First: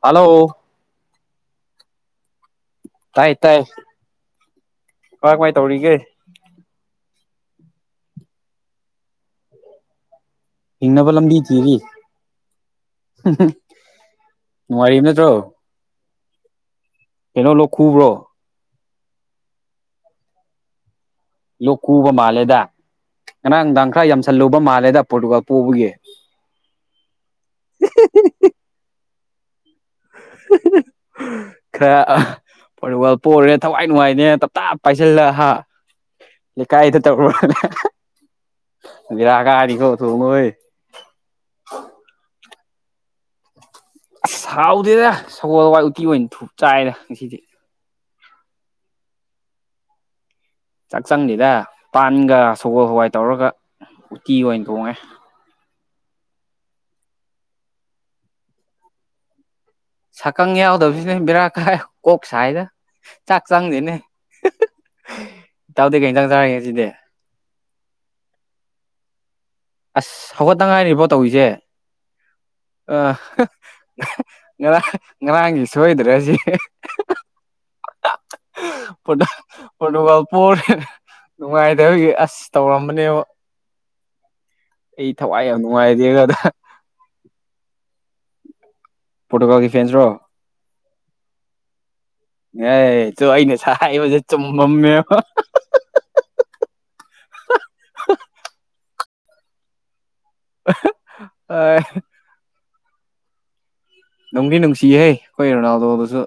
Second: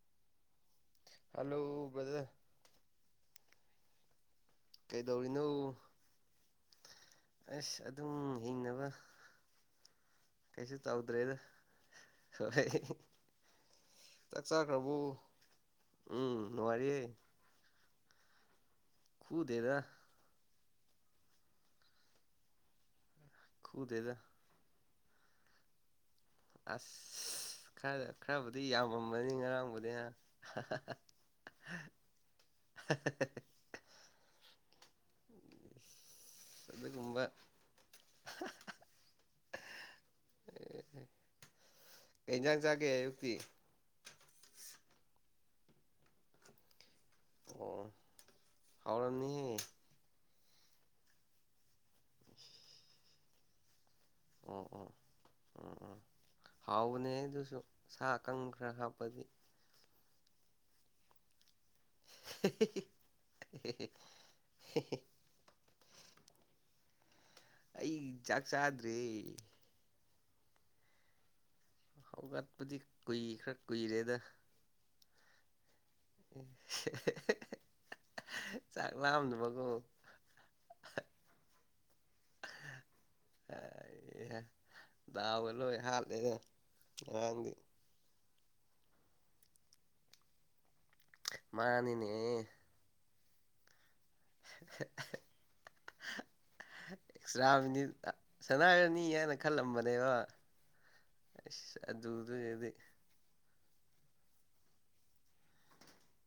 Hello hello ꯖ ꯇꯥꯏ ꯇꯥꯏ ꯀꯃꯥꯏ ꯀꯩꯗꯧꯔꯤꯅꯣ ꯀꯃꯥꯏ ꯇꯧꯔꯤꯒꯦ ꯑꯁ ꯑꯗꯨꯝ ꯍꯤꯡꯅꯕ ꯀꯩꯁꯨ ꯍꯤꯡꯅꯕ ꯇꯧꯗ꯭ꯔꯦꯗ ꯂꯝꯕꯤ ꯊꯤꯔꯤ ꯍꯣꯏ ꯆꯥꯛ ꯆꯥꯈ꯭ꯔꯕꯕꯨ ꯅꯨꯡꯉꯥꯏꯔꯤꯕ ꯅꯠꯇ꯭ꯔꯣ ꯎꯝ ꯅꯨꯡꯉꯥꯏꯔꯤꯌꯦꯦ ꯀꯩꯅꯣ ꯂꯧꯈꯨꯕ꯭ꯔꯣ ꯀꯨꯗꯦꯗ ꯂꯣꯛ ꯀꯨꯕ ꯃꯥꯜꯂꯦꯗ ꯉꯔꯥꯡ ꯅꯨꯡꯗꯥꯡ ꯈꯔ ꯈꯨꯗꯦꯗ ꯌꯥꯝꯁꯜꯂꯨꯕ ꯃꯥꯜꯂꯦꯗ ꯄꯣꯔꯇꯨꯒꯥꯜ ꯄꯨꯣꯛꯕꯒꯤ ꯑꯁ ꯈꯔ ꯈꯔꯕꯨꯗꯤ ꯌꯥꯝꯃꯝꯃꯅꯤ ꯉꯔꯥꯡꯕꯨꯗꯤ ꯈꯔ ꯐꯔ ꯋꯥꯜ ꯄꯣꯔꯦ ꯊꯋꯥꯏ ꯅꯨꯡꯉꯥꯏꯅꯦ ꯇꯞ ꯇꯞ ꯄꯥꯏꯁꯤꯜꯂ ꯍꯥ ꯀꯥꯏ ꯊ ꯇ ꯑꯗꯨꯒꯨꯝꯕ ꯃꯤꯔꯒꯥꯔꯤ ꯀꯣ ꯊꯅꯣꯏ ꯎ ꯎꯝ ꯍꯟꯖꯥꯡ ꯆꯥꯒꯦ ꯑꯌꯨꯛꯇꯤ ꯑꯁ ꯁꯥꯎꯗꯦꯗ ꯁꯒꯣꯜ ꯍꯋꯥꯏ ꯎꯇꯤ ꯑꯣꯏꯅ ꯊꯨꯞ ꯆꯥꯏꯔ ꯉꯁꯤꯗꯤ ꯑꯣ ꯀꯧꯔꯅꯤ ꯆꯥꯛ ꯆꯪꯗꯦꯗ ꯄꯥꯟꯒ ꯁꯒꯣꯜ ꯍꯋꯥꯏ ꯇꯧꯔꯒ ꯎꯇꯤ ꯑꯣꯏꯅ ꯑꯣ ꯑꯣ ꯈꯣꯡꯉꯦ ꯑꯣ ꯑꯣ ꯍꯥꯎꯕꯅꯦ ꯑꯗꯨꯁꯨ ꯁꯥ ꯑꯀꯪ ꯈꯔ ꯍꯥꯞꯄꯗꯤ ꯁꯛꯀꯪ ꯌꯥꯎꯗꯕꯁꯤꯅꯦ ꯕꯤꯔꯥ ꯀꯥꯏ ꯀꯣꯛꯣꯛ ꯁ ꯍꯥꯏꯗ ꯆꯥꯛ ꯆꯪꯗꯦꯅꯦ ꯇꯥꯎꯗ ꯀꯩꯇꯪ ꯆꯥꯔꯛꯒꯦ ꯁꯤꯗꯤ ꯑꯩ ꯆꯥꯛ ꯆꯥꯗ꯭ꯔꯦ ꯑꯁ ꯍꯧꯒꯠꯅꯉꯥꯏꯔꯤꯕꯣ ꯇꯧꯔꯤꯁꯦ ꯍꯧꯒꯠꯄꯨꯗꯤ ꯀꯨꯏ ꯈꯔ ꯀꯨꯏꯔꯦꯗ ꯉꯥꯡ ꯉꯔꯥꯡꯒꯤ ꯁꯣꯏꯗ꯭ꯔꯦ ꯁꯤ ꯎ ꯄꯣꯔꯇꯨꯒꯥꯜ ꯄꯣꯔꯦ ꯅꯨꯡꯉꯥꯏꯗꯕꯒꯤ ꯑꯁ ꯇꯧꯔꯝꯕꯅꯦꯕ ꯑꯩ ꯑꯩ ꯊꯋꯥꯏ ꯗꯥꯎꯕ ꯌꯥꯝ ꯂꯣꯏ ꯅꯨꯡꯉꯥꯏꯇꯦꯒ ꯍꯥꯠꯂꯦꯗ ꯉꯔꯥꯡꯗꯤ ꯄꯣꯇꯣꯀꯜꯒꯤ ꯐꯦꯟꯁ ꯔꯣ ꯃꯥꯅꯤꯅꯦ ꯆꯣ ꯑꯩꯅ ꯁꯕ [unintelligible] ꯑꯦꯛꯁꯇ꯭ꯔꯥ ꯃꯤꯅꯤꯠ ꯁꯅꯥꯔꯅꯤ ꯍꯥꯏꯅ ꯈꯜꯂꯝꯕꯅꯦꯕ ꯑꯁꯥ ꯑꯦ ꯑꯗꯨꯗꯗꯤ ꯅꯨꯡꯒꯤ ꯅꯨꯡꯁꯤꯍꯩ ꯑꯩꯈꯣꯏ ꯔꯣꯅꯥꯜꯗꯣꯗꯁꯨ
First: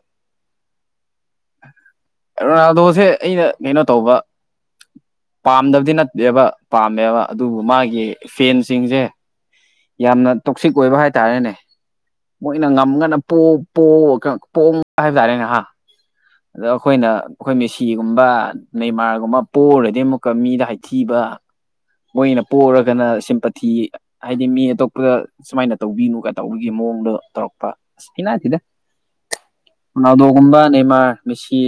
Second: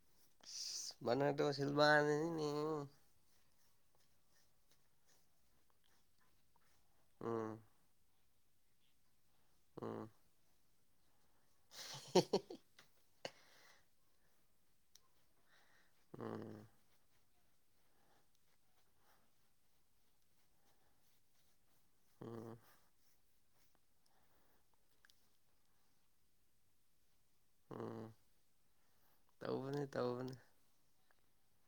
ꯃꯅꯤ ꯇꯣ ꯁꯤꯜꯕꯥꯅꯤ ꯔꯣꯅꯥꯜꯗꯣꯁꯦ ꯑꯩꯅ ꯀꯩꯅꯣ ꯇꯧꯕ ꯄꯥꯝꯗꯕꯗꯤ ꯅꯠꯇꯦꯕ ꯄꯥꯝꯃꯦꯕ ꯎꯝ ꯑꯗꯨꯕꯨ ꯃꯥꯒꯤ ꯐꯦꯟꯁꯤꯡꯁꯦ ꯎꯝ ꯌꯥꯝꯅ ꯇꯣꯛꯁꯤꯛ ꯑꯣꯏꯕ ꯍꯥꯏꯇꯥꯔꯦꯅꯦ [unintelligible] ꯃꯣꯏꯅ ꯉꯝꯒꯅ ꯄ ꯄꯣ ꯄꯣꯝ ꯍꯥꯏꯕ ꯇꯥꯔꯦ ꯅꯍꯥ ꯎꯝ ꯑꯩꯈꯣꯏꯅ ꯑꯩꯈꯣꯏ ꯃꯦꯁꯤꯒꯨꯝꯕ ꯃꯦꯃꯥꯔꯒꯨꯝꯕ ꯄꯣꯛꯔꯗꯤ ꯑꯃꯨꯛꯀ ꯃꯤꯗ ꯍꯥꯏꯊꯤꯕ [unintelligible] ꯃꯣꯏꯅ ꯄꯣꯛꯔꯒꯅ ꯁꯤꯝꯄꯊꯤ ꯍꯥꯏꯗꯤ ꯃꯤ ꯑꯇꯣꯞꯄꯗ ꯁꯨꯃꯥꯏꯅ ꯇꯧꯕꯤꯅꯨꯒ ꯇꯧꯕꯤꯒꯤ ꯃꯑꯣꯡꯗꯣ ꯇꯧꯔꯛꯄ ꯎꯝ ꯄꯥꯅ ꯍꯥꯏꯇꯗꯗ ꯇꯧꯕꯅꯤ ꯇꯧꯕꯅꯤ ꯀꯕꯅꯤꯃ ꯃꯤꯁꯤ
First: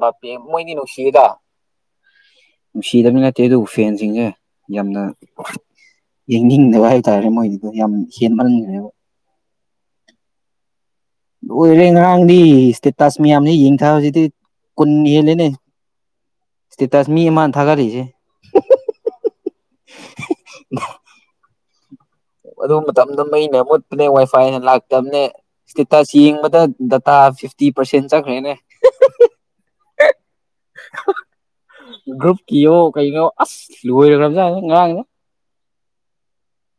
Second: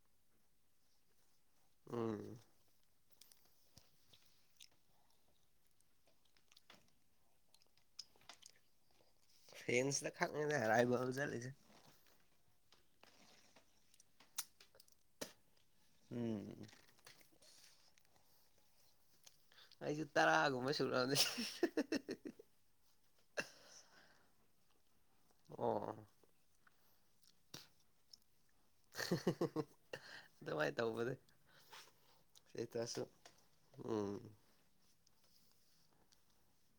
ꯄ ꯃꯣꯏꯗꯤ ꯅꯨꯡꯁꯤꯌꯦꯗ ꯎꯝ ꯅꯨꯡꯁꯤꯗꯕꯅꯤ ꯂꯩꯠꯇꯦ ꯑꯗꯨꯕꯨ ꯐꯦꯟꯁꯤꯡꯁꯦ ꯌꯥꯝꯅ ꯌꯦꯡꯅꯤꯡꯗꯕ ꯍꯥꯏꯇꯥꯔꯦ ꯃꯣꯏꯗꯨꯗꯣ ꯌꯥꯝ ꯍꯦꯟꯃꯟꯈ꯭ꯔꯦꯕ ꯐ꯭ꯔꯦꯟꯁ ꯈꯥꯛꯔꯥꯏꯕꯣ ꯔꯦ ꯉꯔꯥꯡꯗꯤ ꯏꯁꯇꯦꯇꯥꯁ ꯃꯌꯥꯝꯁꯤꯦ ꯌꯦꯡꯊ ꯍꯧꯖꯤꯗꯤ ꯀꯨꯟ ꯍꯦꯜꯂꯦꯅꯦ ꯎꯝ ꯎ ꯇꯁ ꯃꯤ ꯑꯃꯅ ꯊꯥꯒꯠꯛꯏꯁꯦ ꯑꯩꯁꯨ ꯇꯔꯥꯒꯨꯝꯕ ꯁꯨꯔꯑꯅꯦ ꯑꯗꯨ ꯃꯇꯝꯗ ꯑꯩꯅ ꯃꯣꯠꯄꯅꯦ ꯋꯥꯏꯐꯥꯏꯅ ꯂꯥꯛꯇꯕꯅꯦ ꯑꯣ ꯏꯁꯇꯦꯇꯁ ꯌꯦꯡꯕꯗ ꯗꯇꯥ ꯐꯤꯞꯇꯤ ꯄꯔꯁꯦꯟ ꯆꯠꯈ꯭ꯔꯦꯅꯦ ꯑꯗꯨꯃꯥꯏ ꯇꯧꯕꯅꯦ ꯒꯔꯨꯞꯀꯤꯑ ꯀꯩꯅꯣ ꯑꯁ ꯎꯝ ꯂꯣꯏꯔꯒ꯭ꯔꯖꯥꯠꯅꯤ ꯉꯔꯥꯡꯅ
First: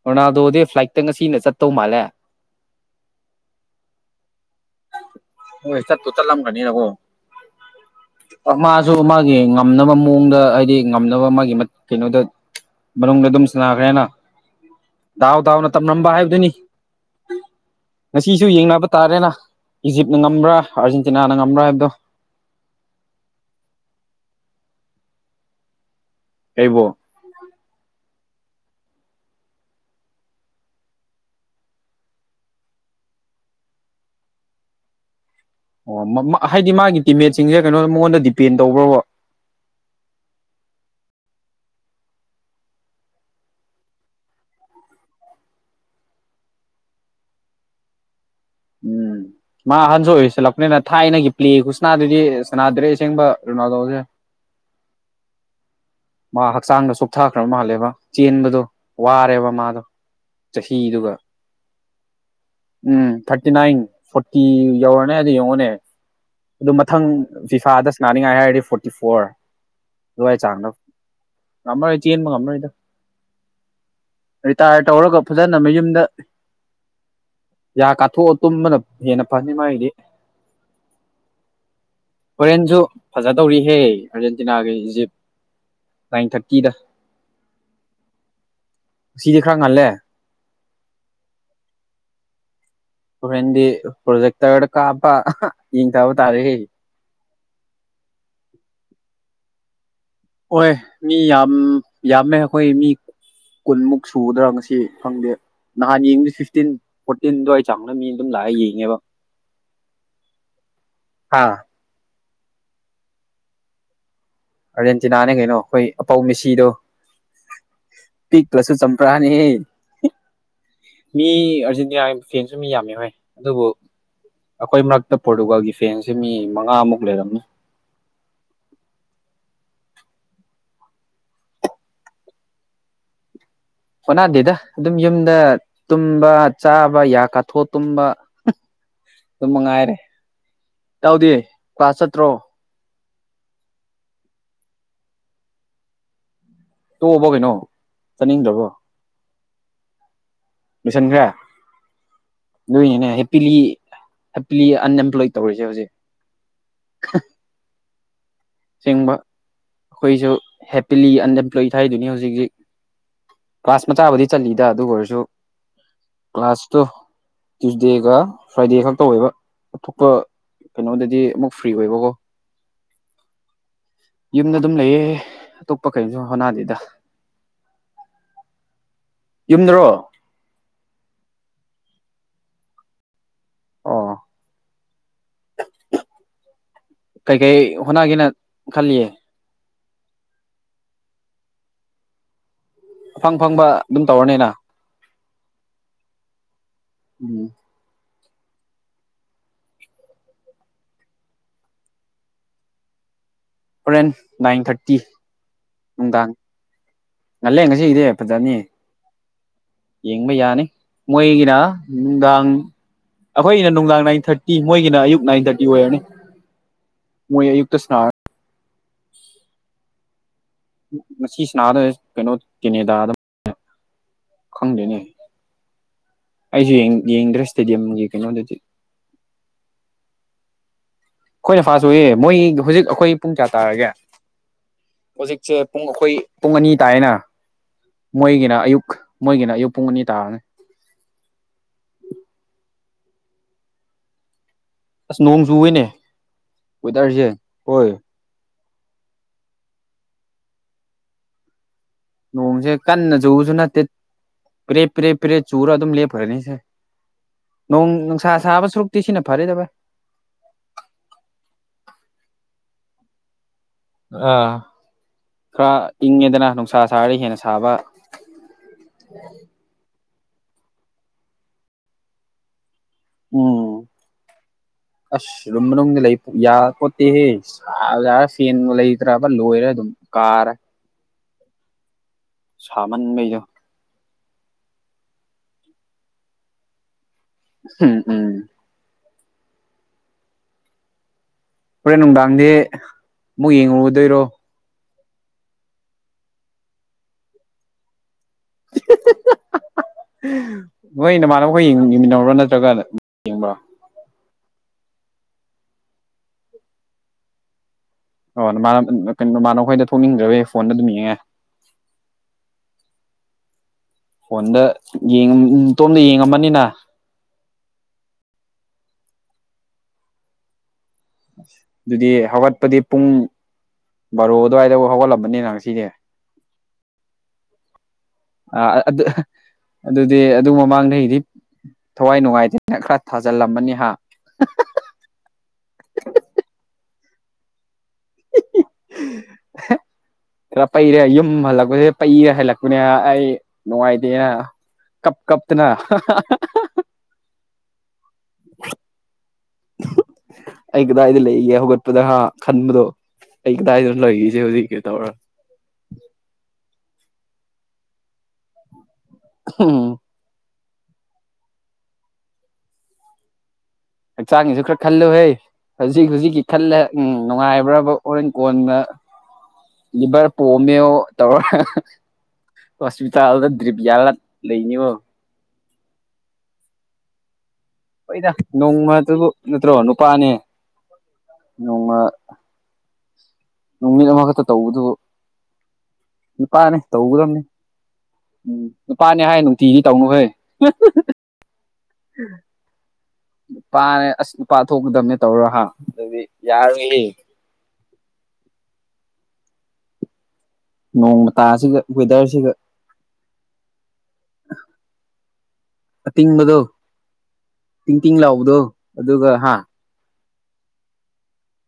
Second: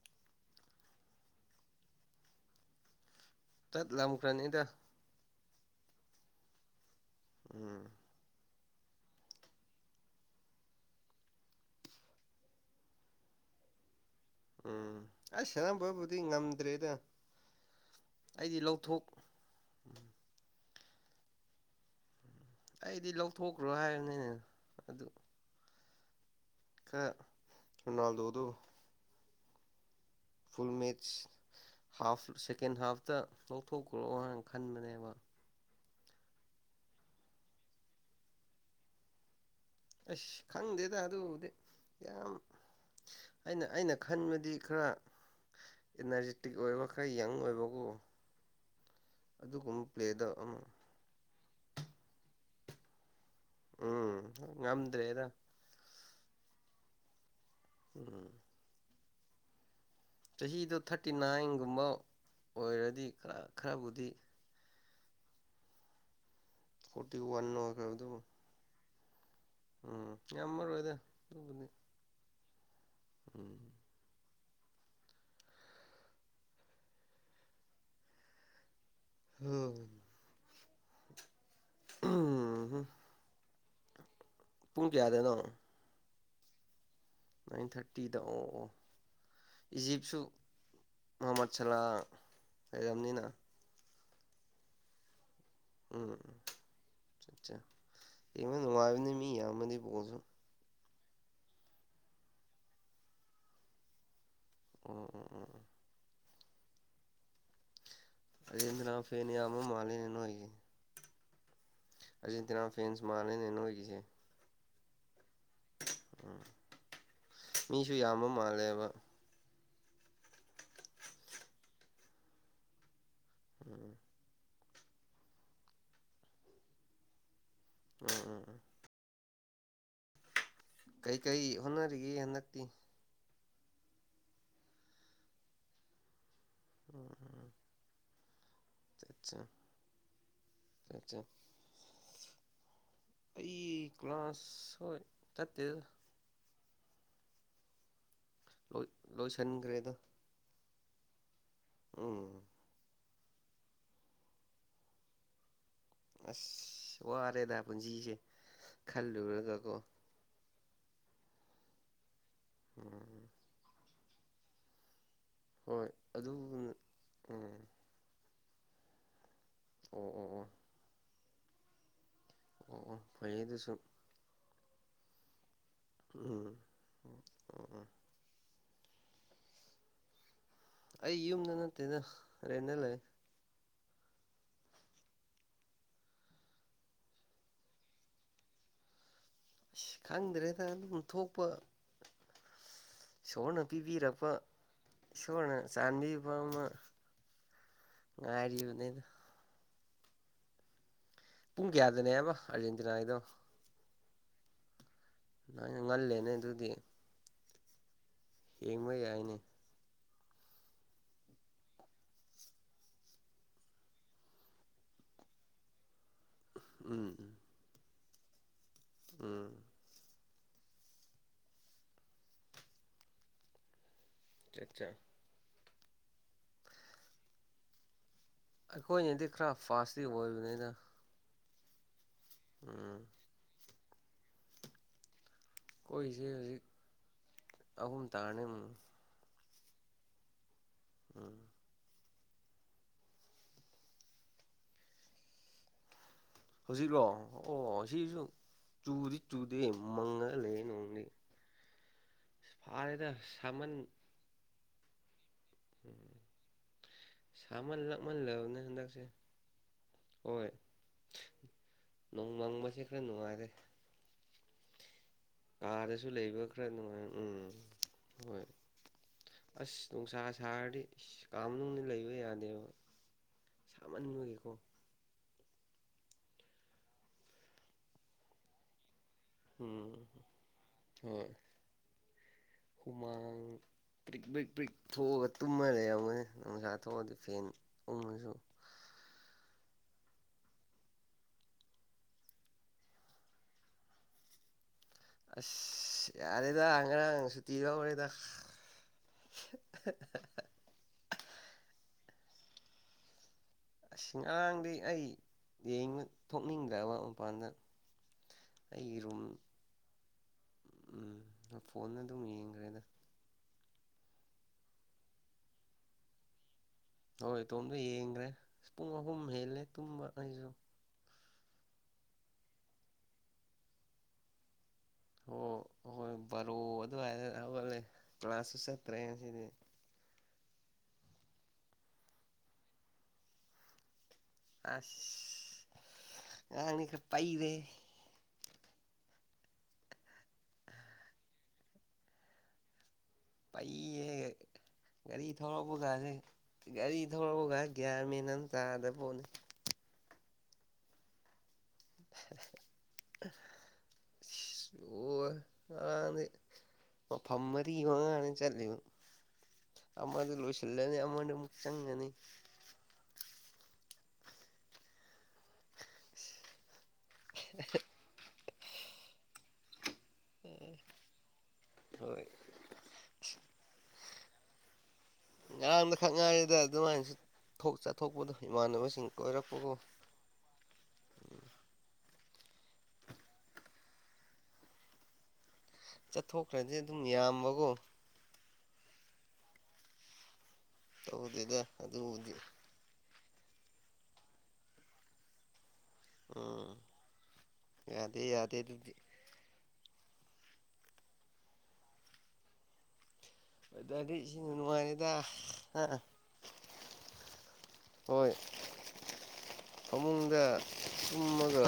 ꯔꯣꯅꯥꯜꯗꯣꯗꯤ ꯐ꯭ꯂꯥꯏꯠꯇ ꯉꯁꯤꯅ ꯆꯠꯇꯧ ꯃꯥꯜꯂꯦ ꯆꯠꯂꯝꯈ꯭ꯔꯅꯤꯗ ꯍꯣꯏ ꯆꯠꯄꯨ ꯆꯠ ꯂꯝ ꯒꯅꯤꯅꯀꯣ ꯎꯝ ꯃꯥꯁꯨ ꯃꯥꯒꯤ ꯉꯝꯅꯕ ꯃꯑꯣꯡꯗ ꯍꯥꯏꯗꯤ ꯉꯝꯅꯕ ꯃꯥꯒꯤ ꯀꯩꯅꯣꯗ ꯃꯅꯨꯡꯗ ꯑꯗꯨꯝ ꯁꯅꯥꯈ꯭ꯔꯦꯅ ꯎꯝ ꯗꯥꯎ ꯑꯁ ꯗꯥꯎꯅ ꯇꯝꯂꯝꯕ ꯁꯦꯟꯅꯕꯕꯨꯗꯤ ꯍꯥꯏꯕꯗꯨꯅꯤ ꯉꯝꯗ꯭ꯔꯦꯗ ꯉꯁꯤꯁꯨ ꯑꯩꯗꯤ ꯌꯦꯡꯅꯕ ꯂꯧꯊꯣꯛ ꯇꯥꯔꯦꯅ ꯏꯖꯤꯞꯅ ꯉꯝꯕ꯭ꯔꯥ ꯑꯥꯔꯖꯦꯟꯇꯤꯅꯥꯅ ꯉꯝꯕ꯭ꯔꯥ ꯍꯥꯏꯕꯗꯣ ꯑꯩꯗꯤ ꯂꯧꯊꯣꯛꯈ꯭ꯔꯣ ꯍꯥꯏꯔꯅꯤꯅꯦ ꯑꯗꯨ ꯀꯩꯕꯣ ꯔꯣꯅꯥꯜꯗꯣꯗꯣ ꯐꯨꯜ ꯃꯦꯠꯁ ꯍꯥꯐ ꯁꯦꯀꯦꯟ ꯍꯥꯐꯇ ꯂꯧꯊꯣꯛꯈ꯭ꯔꯣ ꯍꯥꯏꯅ ꯈꯟꯕꯅꯦꯕ ꯑꯣ ꯃꯥ ꯍꯥꯏꯗꯤ ꯃꯥꯒꯤ ꯇꯤꯃꯦꯠꯁꯤꯡꯁꯦ ꯀꯩꯅꯣ ꯃꯉꯣꯟꯗ ꯗꯤꯄꯦꯟ ꯇꯧꯕ꯭ꯔꯥꯕ ꯑꯁ ꯈꯪꯗꯦꯗ ꯑꯗꯨꯕꯨꯗꯤ ꯌꯥꯝ ꯑꯩꯅ ꯑꯩꯅ ꯈꯟꯕꯗꯤ ꯈꯔ ꯏꯅꯔꯖꯦꯇꯤꯛ ꯑꯣꯏꯕ ꯈꯔ ꯌꯪ ꯑꯣꯏꯕꯀꯣ ꯎꯝ ꯃꯥꯥ ꯑꯗꯨꯒꯨꯝꯕ ꯑꯍꯥꯟꯁꯨ ꯄ꯭ꯂꯦꯗꯣ ꯑꯃ ꯑꯣꯏꯁꯟꯂꯛꯄꯅꯤꯅ ꯊꯥꯏꯅꯒꯤ ꯄ꯭ꯂꯦ ꯈꯨꯁꯟꯅꯗꯨꯗꯤ ꯁꯅꯗ꯭ꯔꯦ ꯑꯁꯦꯡꯕ ꯔꯣꯅꯥꯜꯗꯣꯁꯦ ꯎꯝ ꯉꯝꯗ꯭ꯔꯦꯗ ꯃꯥ ꯍꯛꯆꯥꯡꯗꯣ ꯆꯨꯞꯊꯈ꯭ꯔꯕ ꯃꯥꯜꯂꯦꯕ ꯎꯝ ꯆꯦꯟꯕꯗꯣ ꯋꯥꯔꯦꯕ ꯃꯥꯗꯣ ꯆꯍꯤꯗꯣ ꯊꯥꯔꯇꯤ ꯆꯍꯤꯗꯨꯒ ꯅꯥꯏꯟꯒꯨꯝꯕ ꯑꯣꯏꯔꯗꯤ ꯈꯔ ꯈꯔꯕꯨꯗꯤ ꯀꯤ ꯌꯧꯔꯅꯦ ꯑꯗꯨ ꯌꯦꯡꯉꯣꯅꯦ ꯑꯗꯨ ꯃꯊꯪ ꯐꯣꯔꯇꯤ ꯋꯥꯟ ꯐꯤꯐꯥꯗ ꯑꯣꯏꯈ꯭ꯔꯕꯗꯨ ꯁꯅꯥꯅꯤꯡꯉꯥꯏ ꯍꯥꯏꯔꯗꯤ ꯐꯣꯔ ꯐꯤ ꯐꯣꯔ ꯎꯝ ꯑꯗꯨꯋꯥꯏ ꯆꯥꯡꯗ ꯉꯝꯃꯔꯣꯏꯗ ꯉꯝꯃꯔꯣꯏ ꯆꯦꯟꯕ ꯉꯝꯔꯣꯏꯗ ꯔꯤꯇꯥꯌꯔ ꯇꯧꯔꯒ ꯐꯖꯅ ꯃꯌꯨꯝꯗ ꯌꯥ ꯀꯥꯊꯣꯛꯒ ꯇꯨꯝꯕꯅ ꯍꯦꯟꯅ ꯐꯅꯤ ꯃꯥꯏꯗꯤ ꯎꯝ ꯍꯣꯔꯦꯟꯁꯨ ꯐꯖꯗꯧꯔꯤꯍꯦ ꯑꯥꯔꯖꯦꯟꯇꯤꯅꯥꯒꯤ ꯄꯨꯡ ꯏꯖꯤꯞ ꯀꯌꯥꯗꯅꯣ ꯅꯥꯏꯟ ꯊꯥꯔꯇꯤꯗ ꯅꯥꯏꯟ ꯊꯥꯔꯇꯤꯗ ꯑꯣ ꯑꯣ ꯉꯁꯤꯗꯤ ꯈꯔ ꯉꯜꯂꯦ ꯏꯖꯤꯞꯁꯨ ꯃꯨꯍꯃꯠ ꯁꯂꯥ ꯂꯩꯔꯝꯅꯤꯅ ꯍꯣꯔꯦꯟꯗꯤ ꯄꯣꯖꯦꯛꯇꯔꯗ ꯀꯞꯄꯥ ꯎꯝ ꯎꯝ ꯑꯁꯠꯆꯥ ꯌꯦꯡꯕ ꯅꯨꯡꯉꯥꯏꯕꯅꯤ ꯃꯤ ꯌꯥꯝꯃꯗꯤ ꯕꯣꯜꯁꯨ ꯍꯣꯏ ꯃꯤ ꯌꯥꯝ ꯌꯥꯝꯃꯦ ꯑꯩꯈꯣꯏ ꯃꯤ ꯀꯨꯟꯃꯨꯛ ꯁꯨꯒꯗ꯭ꯔꯥ ꯉꯁꯤ ꯁꯤ ꯎꯝ ꯎꯝ ꯈꯪꯗꯦ ꯎꯝ ꯅꯍꯥꯟ ꯌꯦꯡꯕ ꯐꯤꯐꯇꯤꯟ ꯐꯣꯔꯇꯤꯟ ꯗꯨꯋꯥꯏ ꯆꯥꯡꯗ ꯃꯤ ꯑꯗꯨꯝ ꯂꯥꯛꯑ ꯑꯔꯖꯦꯟꯇꯤꯅ ꯌꯦꯡꯉꯦꯕ ꯐꯦꯟ ꯌꯥꯝꯕ ꯃꯥꯟꯂꯦꯅꯦ ꯅꯣꯏꯒꯤ ꯍꯥꯥ ꯑꯔꯖꯦꯟꯇꯤꯅꯥ ꯐꯦꯟꯁ ꯃꯥꯥꯟꯂꯦꯅꯦ ꯅꯣꯏꯒꯤꯁꯦ ꯑꯥꯔꯖꯦꯟꯇꯤꯅꯥꯅꯦ ꯀꯩꯅꯣ ꯑꯩꯈꯣꯏ ꯑꯄꯧ ꯎꯝ ꯃꯦꯁꯤꯗꯣ ꯃꯤꯁꯨ ꯌꯥꯝꯕ ꯄꯤꯛꯄꯁꯨ ꯃꯥꯜꯂꯦꯕ ꯆꯝꯄ꯭ꯔꯥ ꯑꯦ ꯃꯤ ꯑꯥꯔꯖꯦꯟꯇꯤꯅꯥꯒꯤ ꯐꯦꯟꯁꯨ ꯃꯤ ꯌꯥꯝꯃꯦ ꯍꯣꯏ ꯑꯗꯨꯕꯨ ꯎꯝ ꯑꯩꯈꯣꯏ ꯃꯔꯛꯇ ꯄꯣꯔꯇꯨꯒꯥꯜꯒꯤ ꯐꯦꯟꯁꯦ ꯃꯤ ꯃꯉꯥꯃꯨꯛ ꯂꯩꯔꯝꯅꯤ ꯎꯝ ꯎꯝ ꯎꯝ ꯀꯩ ꯀꯩ ꯍꯣꯠꯅꯔꯤꯒꯦ ꯍꯟꯗꯛꯇꯤ ꯍꯣꯠꯅꯗꯦꯗ ꯑꯗꯨꯝ ꯌꯨꯝꯗ ꯇꯨꯝꯕ ꯎꯝ ꯆꯥꯕ ꯎꯝ ꯌꯥ ꯀꯥꯊꯣꯛꯑ ꯇꯨꯝꯕ ꯑꯆꯥ ꯑꯆꯥ ꯑꯗꯨꯝ ꯃꯉꯥꯏꯔꯦ ꯑꯆꯥ ꯏꯇꯥꯎꯗꯤ ꯀ꯭ꯂꯥꯁ ꯆꯠꯇ꯭ꯔꯣ ꯑꯩ ꯀ꯭ꯂꯥꯁ ꯍꯣꯏ ꯆꯠꯇꯦꯗ ꯇꯨꯝꯝꯕꯣ ꯀꯩꯅꯣ ꯆꯥꯅꯤꯡꯗ꯭ꯔꯕꯣ ꯂꯣꯏꯁꯟꯒ꯭ꯔꯦꯗ ꯂꯣꯏꯁꯟꯒ꯭ꯔꯦ꯫ ꯎꯝ ꯂꯣꯏꯅꯤꯅꯦ ꯍꯦꯄꯤꯂꯤ ꯍꯦꯄꯤꯂꯤ ꯑꯟꯑꯦꯝꯄ꯭ꯂꯣꯏ ꯇꯧꯔꯁꯦ ꯍꯧꯖꯤꯛ ꯑꯁ ꯋꯥꯔꯦꯗ ꯄꯨꯟꯁꯤꯁꯦ ꯑꯁꯦꯡꯕ ꯈꯜꯂꯨꯔꯒꯀꯣ ꯑꯩꯈꯣꯏꯁꯨ ꯍꯦꯄꯤꯂꯤ ꯑꯟꯑꯦꯝꯄ꯭ꯂꯣꯏ ꯍꯥꯏꯗꯨꯅꯤ ꯍꯧꯖꯤꯛ ꯍꯧꯖꯤꯛ ꯎꯝ ꯀ꯭ꯂꯥꯁ ꯃꯆꯥꯕꯨꯗꯤ ꯆꯜꯂꯤꯠꯂꯤꯗ ꯑꯗꯨ ꯑꯣꯏꯔꯁꯨ ꯍꯣꯏ ꯑꯗꯨ ꯎꯝ ꯀ꯭ꯂꯥꯁꯇꯣ ꯗꯦꯒ ꯐ꯭ꯔꯥꯏꯗꯦ ꯈꯛ ꯇꯧꯋꯦꯕ ꯑꯣ ꯑꯇꯣꯞꯄ ꯑꯣ ꯑꯣ ꯀꯩꯅꯣꯗꯗꯤ ꯑꯃꯨꯛ ꯐ꯭ꯔꯤ ꯑꯣꯏꯕꯀꯣ ꯑꯣ ꯑꯣ ꯐꯩꯌꯦ ꯑꯗꯨꯁꯨ ꯌꯨꯝꯗ ꯑꯗꯨꯝ ꯂꯩꯌꯦ ꯑꯇꯣꯞꯄ ꯀꯩꯁꯨ ꯎꯝ ꯍꯣꯅꯗꯩꯗ ꯎꯝ ꯎꯝ ꯌꯨꯝꯗꯔꯣ ꯑꯩ ꯌꯨꯝꯗ ꯅꯠꯇꯦꯅ ꯍꯔꯦꯟꯗ ꯂꯩꯌꯦ꯫ ꯑꯣ [inaudible] ꯀꯩꯀꯩ ꯍꯣꯠꯅꯒꯦꯅ ꯈꯜꯂꯤ꯫ ꯑꯁ ꯈꯪꯗ꯭ꯔꯦꯗ ꯑꯗꯨꯝ ꯊꯣꯛꯄ ꯑꯐꯪ ꯁꯣꯔꯅ ꯐꯪꯕ ꯑꯗꯨꯝ ꯄꯤꯕꯤꯔꯛꯄ ꯇꯧꯔꯅꯤꯅ ꯁꯣꯔꯅ ꯆꯥꯟꯕꯤꯕ ꯑꯃ ꯎꯝ ꯉꯥꯔꯤ ꯍꯅꯤꯅ ꯄꯨꯡ ꯀꯌꯥꯗꯅꯦꯕ ꯑꯥꯔꯖꯦꯟꯇꯤꯅꯥꯒꯤꯗꯣ ꯍꯣꯔꯦꯟ ꯅꯥꯏꯟ ꯊꯥꯔꯇꯤ ꯅꯪꯅ ꯅꯨꯡꯗꯥꯡ ꯉꯜꯂꯦꯅꯦ ꯑꯗꯨꯗꯤ ꯉꯜꯂꯦ ꯉꯁꯤꯒꯤꯗꯤ ꯐꯖꯅꯤ꯫ ꯌꯦꯡꯕ ꯌꯥꯏꯅꯦ ꯌꯦꯡꯕ ꯌꯥꯅꯤ ꯃꯣꯏꯒꯤꯔ ꯅꯨꯡꯗꯥꯡ ꯑꯩꯈꯣꯏ ꯑꯩꯅ ꯅꯨꯡꯗꯥꯡ ꯅꯥꯏꯟ ꯊꯥꯔꯇꯤ ꯃꯒꯤ ꯑꯌꯨꯛ ꯅꯥꯏꯟ ꯊꯥꯔꯇꯤ ꯑꯣꯏꯔꯅꯤ꯫ ꯎꯝ ꯃꯣꯏ ꯌꯨꯛꯇ ꯁꯅ ꯎꯝ ꯃꯁꯤ ꯁꯅꯥꯗ ꯀꯩꯅꯣ ꯀꯦꯅꯦꯗꯥꯗ ꯑꯠꯆꯥ ꯈꯪꯗꯣꯏꯅꯦ ꯑꯩꯁꯨ ꯌꯦꯡꯗ꯭ꯔꯦ ꯏꯁꯇꯦꯗꯤꯌꯝꯒꯤ ꯀꯩꯅꯣꯗꯗꯤ꯫ ꯑꯩꯈꯣꯏꯗꯤ ꯈꯔ ꯐꯥꯁꯇꯗꯤ ꯑꯣꯏꯕꯗ ꯑꯩꯈꯣꯏꯅ ꯐꯥꯁꯨ ꯎꯏꯌꯦ ꯃꯣꯏ ꯍꯧꯖꯤꯛ ꯑꯩꯈꯣꯏ ꯄꯨꯡ ꯀꯌꯥ ꯇꯥꯔꯒꯦ꯫ ꯍꯧꯖꯤꯛꯁꯦ ꯄꯨꯡ ꯑꯩꯈꯣꯏ ꯀꯣꯏꯁꯦ ꯄꯨꯡ ꯍꯧꯖꯤꯛ ꯑꯅꯤ ꯇꯥꯏꯅ ꯑꯍꯨꯝ ꯇꯥꯔꯅꯤ ꯃꯣꯏꯒꯤꯅ ꯎꯝ ꯑꯌꯨꯛ ꯃꯣꯏꯒꯤꯅ ꯑꯌꯨꯛ ꯄꯨꯡ ꯑꯅꯤ ꯇꯥꯔꯅꯤ꯫ ꯎꯝ ꯑꯁ ꯅꯣꯡꯖꯨꯏꯅꯦ꯫ ꯍꯧꯖꯤꯛꯂꯣ ꯑꯣ ꯁꯤꯁꯨ ꯆꯨꯗꯤ ꯆꯨꯗꯦ ꯃꯪꯉꯒ ꯂꯩ ꯅꯣꯡꯗꯤ꯫ ꯅꯣꯡꯁꯦ ꯐꯥꯔꯦꯗ ꯁꯥꯃꯟ ꯄꯔꯦ ꯄꯔꯦ ꯄꯔꯦ ꯆꯨꯔ ꯑꯗꯨꯝ ꯂꯦꯞꯈꯔꯅꯤꯁꯦ꯫ ꯁꯥꯃꯟ ꯅꯣꯡ ꯅꯨꯡꯁꯥ ꯂꯛꯃꯜꯂꯕꯅꯦ ꯁꯥꯕ ꯁꯨꯔꯨꯛꯇꯤ ꯍꯟꯗꯛꯁꯦ ꯁꯤꯅ ꯐꯔꯦꯗꯕ ꯍꯣꯏ ꯅꯣꯡꯃꯪꯕꯁꯦ ꯈꯔ ꯅꯨꯡꯉꯥꯏꯔꯦ꯫ ꯑꯥ ꯈꯔ ꯀꯥꯗꯁꯨ ꯂꯩꯕ ꯏꯪꯉꯦꯗꯅ ꯈꯔ ꯅꯨꯡꯁꯥ ꯅꯨꯡꯉꯥꯏ ꯁꯥꯔꯒ ꯍꯦꯟꯅ ꯎꯝ ꯁꯥꯕ ꯍꯣꯏ ꯑꯁ ꯅꯨꯡꯁꯥ ꯁꯥꯔꯗꯤ ꯀꯥꯝꯅꯨꯡꯅ ꯂꯩꯕ ꯌꯥꯗꯦꯕ꯫ ꯎꯝ ꯁꯃꯅ ꯂꯒꯦꯀꯣ ꯑꯁ ꯔꯨꯝ ꯃꯅꯨꯡꯗ ꯂꯩ ꯌꯥ ꯈꯣꯠꯇꯦꯍꯦꯔ ꯐꯦꯟ ꯂꯩ꯫ ꯎꯝ ꯍ ꯍꯨꯃꯥꯡ ꯁꯥꯃꯟꯕꯩꯗꯣ ꯄ꯭ꯔꯤꯛ ꯄ꯭ꯔꯤꯛ ꯄ꯭ꯔꯤꯛ ꯊꯣꯛꯑꯒ ꯇꯨꯝꯃꯔꯔꯝꯉꯅꯤ ꯅꯨꯡꯁꯥ ꯊꯣꯛꯑꯗꯤ ꯐꯦꯟ ꯎꯝ ꯎꯪꯉꯁꯨ ꯎꯝ ꯍꯣꯔꯦꯟ ꯅꯨꯡꯗꯥꯡꯗꯤ ꯑꯃꯨꯛ ꯌꯦꯡꯉꯗꯣꯏꯔꯣ ꯑꯁ ꯌꯥꯔꯦꯗ ꯉꯔꯥꯡ ꯁꯨꯇꯤ ꯂꯧꯔꯦꯗ ꯃꯣꯏ ꯅꯃꯥꯟꯅꯕ ꯑꯩꯈꯣꯏ ꯌꯦꯡꯃꯤꯟꯅ꯭ꯔꯥ ꯅꯠꯇ꯭ꯔꯒ ꯀ ꯑꯉꯥꯡꯗꯤ ꯑꯩꯕ ꯊꯣꯛꯅꯤꯡꯗꯕ ꯃꯄꯥꯟꯗ ꯑ ꯃꯥꯅ ꯑꯩꯒꯤ ꯔꯨꯝ ꯀꯩꯅꯣ ꯃꯥꯅ ꯑꯩꯈꯣꯏꯗ ꯊꯣꯛꯅꯤꯡꯗ꯭ꯔꯕꯦ ꯎꯝ ꯐꯣꯟꯅ ꯑꯗꯨꯝ ꯌꯦꯡꯈ꯭ꯔꯦꯗ ꯐꯣꯟꯗ ꯏꯇꯣꯝꯗ ꯌꯦꯡꯉꯝꯃꯅꯤꯅ ꯍꯣꯏ ꯏꯇꯣꯝꯇꯣ ꯌꯦꯡꯈ꯭ꯔꯦ ꯄꯨꯡ ꯑꯍꯨꯝ ꯍꯦꯜꯂꯦ ꯇꯨꯝꯕ ꯑꯩꯁꯨ ꯑꯁ ꯑꯗꯨꯗꯤ ꯍꯧꯒꯠꯄꯗꯤ ꯄꯨꯡ ꯕꯥꯔꯣ ꯑꯗꯨꯋꯥꯏꯗꯐꯥꯎ ꯍꯧꯒꯠꯂꯝꯕꯅꯤꯅ ꯉꯁꯤꯗꯤ ꯔꯣ ꯑꯗꯨ ꯍꯥꯏꯂꯦ ꯑ ꯑꯗꯨꯗ ꯑꯗꯨꯗꯤ ꯑꯗꯨ ꯃꯃꯥꯡꯗꯩꯗꯤ ꯊꯋꯥꯏ ꯅꯨꯡꯉꯥꯏꯇꯦꯅ ꯈꯔ ꯊꯥꯖꯤꯜꯂꯝꯃꯅꯤ ꯍꯥ ꯑꯁꯈ ꯄꯩꯔꯦ ꯆꯠ ꯈꯔ ꯄꯩꯔꯦ ꯌꯨꯝ ꯍꯜꯂꯛꯄꯁꯤꯗ ꯄꯩꯔꯦ ꯍꯜꯂꯛꯄꯅꯦ ꯑꯩ ꯄꯩꯌꯦ ꯅꯨꯡꯉꯥꯏꯇꯦꯅ ꯀꯞ ꯒꯥꯔꯤ ꯀꯞꯇꯅ ꯊꯧꯔꯛꯄꯒꯁꯦ ꯒꯥꯔꯤ ꯊꯧꯔꯛꯑꯒ ꯒꯤꯌꯥꯔ ꯃꯦꯟ ꯑꯃ ꯆꯥꯗꯕ ꯄꯣꯠꯅꯤ ꯑꯩ ꯀꯗꯥꯏꯗꯤ ꯂꯩꯒ ꯍꯧꯒ ꯂꯄꯗ ꯍꯥ ꯈꯟꯕꯗꯣ ꯑꯩ ꯀꯗꯥꯏꯗ ꯂꯩꯒꯁꯦ ꯍꯧꯖꯤꯛ ꯀꯩ ꯇꯧꯔꯒ ꯑꯅꯤ ꯃ ꯐꯃꯔꯤꯃ ꯉ ꯑꯃꯅꯤ ꯆꯜꯨ ꯑꯣ ꯑꯃꯗꯤ ꯂꯣꯏꯁꯤꯜꯂꯅꯤ ꯑꯃꯅ ꯑꯃꯨꯛ ꯆꯪꯒꯅꯤ ꯍꯛꯆꯥꯡꯒꯤꯁꯨ ꯈꯔ ꯈꯜꯂꯨꯍꯦ ꯍꯧꯖꯤꯛ ꯍꯧꯖꯤꯛꯀꯤ ꯈꯜꯂ ꯎ ꯅꯨꯡꯉꯥꯏꯕ꯭ꯔꯕ ꯑꯣꯔꯦꯟ ꯀꯣꯟꯅ ꯂꯤꯚꯔ ꯄꯣꯝꯃꯦꯣ ꯇꯧꯔ ꯍꯣꯏ ꯍꯣꯁꯄꯤꯇꯥꯜꯗ ꯗ꯭ꯔꯤꯔꯤꯕꯌꯥꯒ ꯂꯩꯅꯤꯉꯣ ꯉꯔꯥꯡꯅ ꯈꯛ ꯉꯥꯏꯔꯤꯗ ꯑꯗꯨꯃꯥꯏꯅꯁꯨꯣꯛ ꯆꯥꯊꯣꯛꯄꯗꯣ ꯏꯃꯥꯟꯅꯕꯁꯤꯡ ꯀꯣꯏꯔꯛꯄꯒ ꯄꯥꯅꯦ ꯅꯣꯡꯃ ꯅꯨꯃꯤꯠ ꯑꯃꯈꯛꯇ ꯇꯧꯕꯗꯨ ꯆꯠꯊꯣꯛꯈ꯭ꯔꯗꯤꯦ ꯑꯗꯨꯝ ꯇꯧꯒꯗꯕꯅꯤ ꯌꯥꯝꯌꯥꯝꯕꯀꯣ ꯎꯝ ꯅꯨꯄꯥꯅꯦ ꯍꯥꯏ ꯅꯨꯡꯇꯤꯒꯤ ꯇꯧꯅꯨꯍꯣꯏ ꯇꯧꯗꯦꯗ ꯑꯗꯨꯕꯨꯗꯤ ꯅꯨꯄꯥꯅꯦ ꯑꯁ ꯅꯨꯄꯥ ꯊꯣꯛꯀꯗꯕꯅꯦ ꯇꯧꯔ ꯍꯥꯥ ꯎꯝ ꯌꯥꯗꯦ ꯌꯥꯗꯦ ꯑꯗꯨꯗꯤ ꯅꯣꯡꯃ ꯇꯥꯁꯤꯒ ꯋꯦꯗꯔꯁꯤꯒ ꯍꯣꯏꯗꯗꯤ ꯏꯁꯤꯡꯅ ꯅꯨꯡꯉꯥꯏꯔꯤꯦꯗ ꯇꯤꯡꯕꯗꯣ ꯇꯤꯡ ꯇꯤꯡ ꯍꯣꯏ ꯂꯥꯎꯕꯗꯣ ꯑꯗꯨꯒ ꯍꯥ ꯐꯃꯨꯡꯗ ꯆꯨꯝꯃꯒ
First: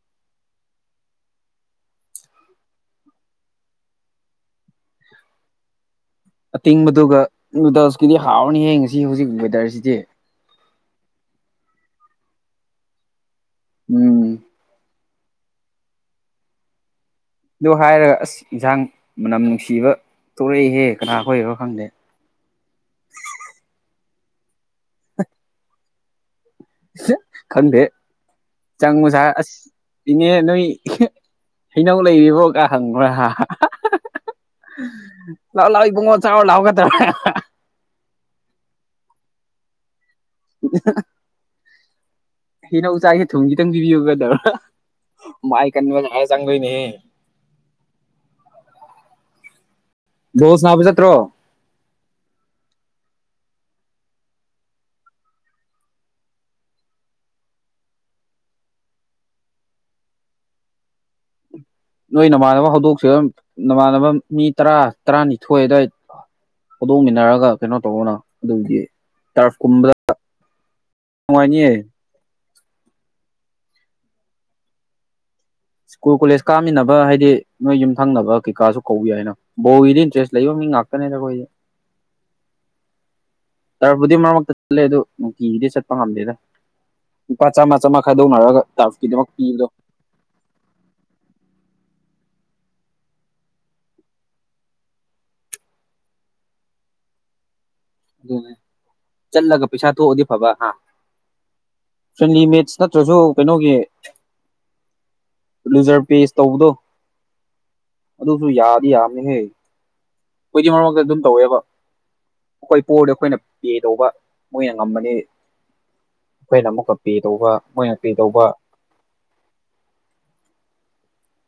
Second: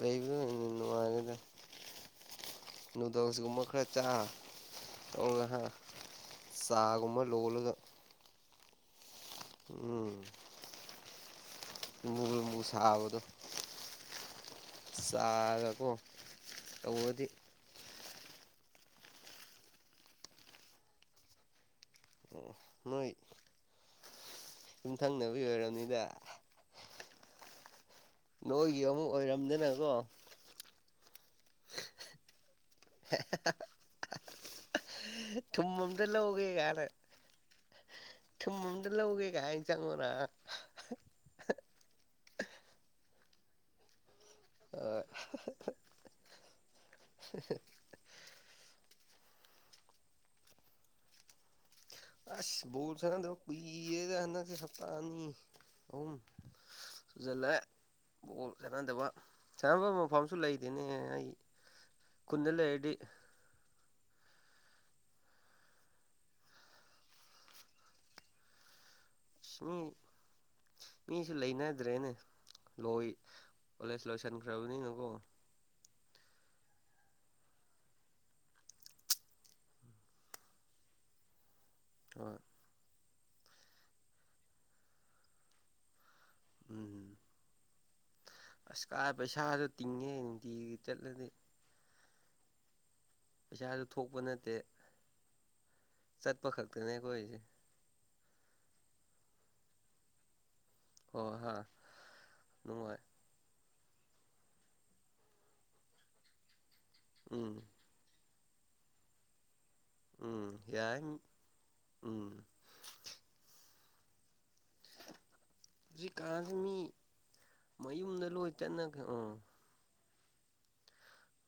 ꯂꯩꯕꯗ ꯅꯒꯤꯗ ꯅꯨꯗꯁꯤꯒꯨꯝꯃꯈꯔ ꯆ ꯑꯇꯤꯡꯕꯗꯨꯒ ꯅꯨꯗꯜꯁꯀꯤꯗꯤ ꯍꯥꯎꯔꯅꯤ ꯍꯌꯦ ꯉꯁꯤ ꯍꯧꯖꯤꯛ ꯋꯦꯗꯔꯁꯤꯗꯤ ꯎꯝ ꯃ ꯃꯨꯁꯕꯗ ꯎꯝ ꯁꯥꯔꯒ ꯇꯗꯤ ꯑꯗꯨꯣ ꯍꯥꯏꯔꯒ ꯑꯁ ꯏꯟꯖꯥꯡ ꯃꯅꯝ ꯅꯨꯡꯁꯤꯕ ꯊꯣꯛꯂꯛꯏꯍꯦ ꯀꯅꯥ ꯍꯣꯏꯔꯣ ꯈꯪꯗꯦ ꯅꯣꯏ ꯌꯨꯝ ꯊꯪꯅꯕ ꯌ ꯑꯣꯏꯔꯕꯅꯤꯗ ꯈꯟꯗꯦ ꯅꯣꯏꯒꯤ ꯆꯥꯡ ꯑꯃꯨꯛ ꯃꯖꯥ ꯑꯁ ꯑꯣꯏꯔꯝꯗꯅꯀꯣ ꯏꯅꯦ ꯅꯣꯏ ꯍꯩꯅꯧ ꯂꯩꯔꯤꯕ ꯐꯣ ꯀ ꯍꯪꯕ꯭ꯔꯥ ꯊꯨꯝ ꯂꯥꯛꯑꯣ ꯂꯥꯛꯑꯣ ꯑꯝꯇ ꯏꯕꯨꯡꯉꯣ ꯂꯧꯒꯦ ꯆꯥꯎꯋ ꯂꯥꯛꯑꯣꯒꯗꯕꯅꯦ ꯊꯨꯝꯝꯗ ꯂꯧꯒꯦꯒꯥꯏ ꯍꯖꯒꯣꯔꯥ ꯍꯤꯩꯅꯧ ꯆꯆꯥꯁꯦ ꯊꯨꯝ ꯈꯤꯇꯪ ꯄꯤꯕꯤꯌꯨꯒꯗꯕ꯭ꯔꯥ ꯑ ꯃꯥ ꯑꯩꯀꯥꯟꯅꯤ ꯃ ꯍꯥꯏ ꯆꯥꯡꯒꯂꯅꯦ ꯑꯍꯥ ꯍꯥ ꯣ ꯁꯅꯥꯕꯤ ꯆꯠꯇ꯭ꯔꯣ ꯕꯣꯜ ꯁꯅꯗ ꯀꯨꯏꯌꯦꯗ ꯍꯅꯁꯦ ꯍꯞꯇꯥꯅꯤ ꯑꯍꯨꯝ ꯁꯨꯖꯥꯜꯂꯦ ꯕꯣꯜ ꯆꯥꯟꯅꯗꯕ ꯁꯥꯟꯅꯕ ꯃꯐꯝꯁꯨ ꯂꯩꯗꯤꯅꯦ ꯑꯩ ꯅꯣꯏ ꯈꯨꯟꯗ ꯅꯃꯥꯟꯅꯕ ꯂꯩꯔꯗꯤ ꯍꯧꯗꯣꯛꯁꯤ ꯅꯃꯥꯟꯅꯕ ꯃꯤ ꯇꯔꯥ ꯇꯔꯥꯅꯤꯊꯣꯏ ꯑꯗꯨꯗꯋꯥꯏꯗ ꯄꯨꯗꯣ꯫ꯡꯃꯤꯟꯅꯔꯒ ꯀꯩꯅꯣ ꯇꯧꯕꯅ ꯑꯗꯨꯗꯤ ꯑ ꯃꯤ ꯃꯤꯁꯨ ꯅꯨꯡꯉꯥꯏꯅꯤꯌꯦ ꯂꯩꯅꯗ꯭ꯔꯦꯅꯦ ꯂꯣꯏ꯫ ꯀꯣꯂꯦꯖ ꯂꯣꯏꯁꯤꯟꯈ꯭ꯔꯕꯅꯤꯅꯀꯣ ꯁ꯭ꯀꯨꯜ ꯀꯣꯂꯦꯖ ꯀꯥꯃꯤꯟꯅꯕ ꯍꯥꯏꯗꯤ ꯅꯣꯏ ꯌꯨꯝꯊꯪꯅꯕ ꯀꯩꯀꯥꯁꯨ ꯀꯧꯏ ꯍꯥꯏꯅ ꯕꯣꯋꯗ ꯏꯟꯇꯔꯦꯁ ꯂꯩꯕ ꯃꯤ ꯉꯥꯛꯀꯅꯦꯔꯈꯣꯏꯗꯤ ꯑ ꯇꯔꯄꯨꯗꯤ ꯃꯔꯛ ꯃꯔꯛꯇ ꯆꯠꯂꯦ ꯑꯗꯨ ꯅꯨꯡ꯫ꯇꯀꯤꯒꯤꯗꯤ ꯆꯠꯄ ꯉꯝꯗꯦꯗ ꯎꯝ ꯂꯨꯄꯥ ꯆꯥꯝꯃ ꯆꯥꯃꯥ ꯈꯥꯏꯗꯧꯅꯔꯒ ꯇꯔꯐꯀꯤꯗꯃꯛ ꯄꯤꯕꯗꯣ ꯒꯤ ꯆꯠꯂꯅꯤ ꯄꯩꯁꯥꯁꯨ ꯊꯣꯛꯄ ꯅꯠꯇꯦ ꯆꯠꯄ ꯈꯛꯇꯅꯦ ꯑꯩꯈꯣꯏꯁꯦ ꯑꯗꯨ꯫ꯅꯦ ꯆꯠꯂꯒ ꯄꯩꯁꯥ ꯊꯣꯛꯑꯗꯤ ꯐꯕ ꯍꯥ ꯍꯣꯏ ꯍꯥ ꯆꯨꯝꯅꯩ ꯃ‌ꯦꯠꯁ ꯅꯨꯡꯉꯥꯏ ꯅꯠꯇ꯭ꯔꯁꯨ ꯀꯩꯅꯣꯒꯤ ꯂꯨꯖꯔ ꯄꯦꯁ ꯇꯧꯕꯗꯣ ꯎꯝ ꯑꯗꯨꯁꯨ ꯌꯥꯗꯤ ꯌꯥꯝꯃꯤꯍꯦ ꯎꯝ꯫ ꯌꯥꯔꯅꯤ ꯎꯝ ꯑꯩꯈꯣꯏ ꯄꯣꯔꯗ ꯑꯩꯈꯣꯏꯅ ꯄꯦ ꯇꯧꯕ ꯃꯣꯏꯅ ꯉꯝꯃꯅꯤ ꯍꯧꯖꯤꯛꯀꯥꯟꯁꯤ ꯑꯩꯈꯣꯏꯅ ꯑꯃꯨꯛꯀ ꯄꯦ ꯇꯧꯕ ꯃꯣꯏꯅ ꯄꯦ ꯇꯧꯕ ꯀꯟꯅ ꯒ ꯎꯝ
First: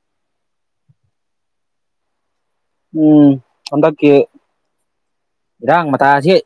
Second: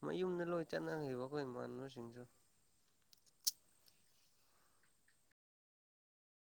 ꯃꯌꯨ꯫ꯝꯗ ꯂꯣꯏ ꯆꯠꯅꯈꯤꯕ ꯑꯩꯈꯣꯏ ꯏꯃꯥꯟꯅꯕꯁꯤꯡꯁ‌ꯦ ꯎꯝ ꯍꯟꯗꯛꯀꯤ ꯏꯔꯥꯡ ꯃꯇꯥꯁꯤ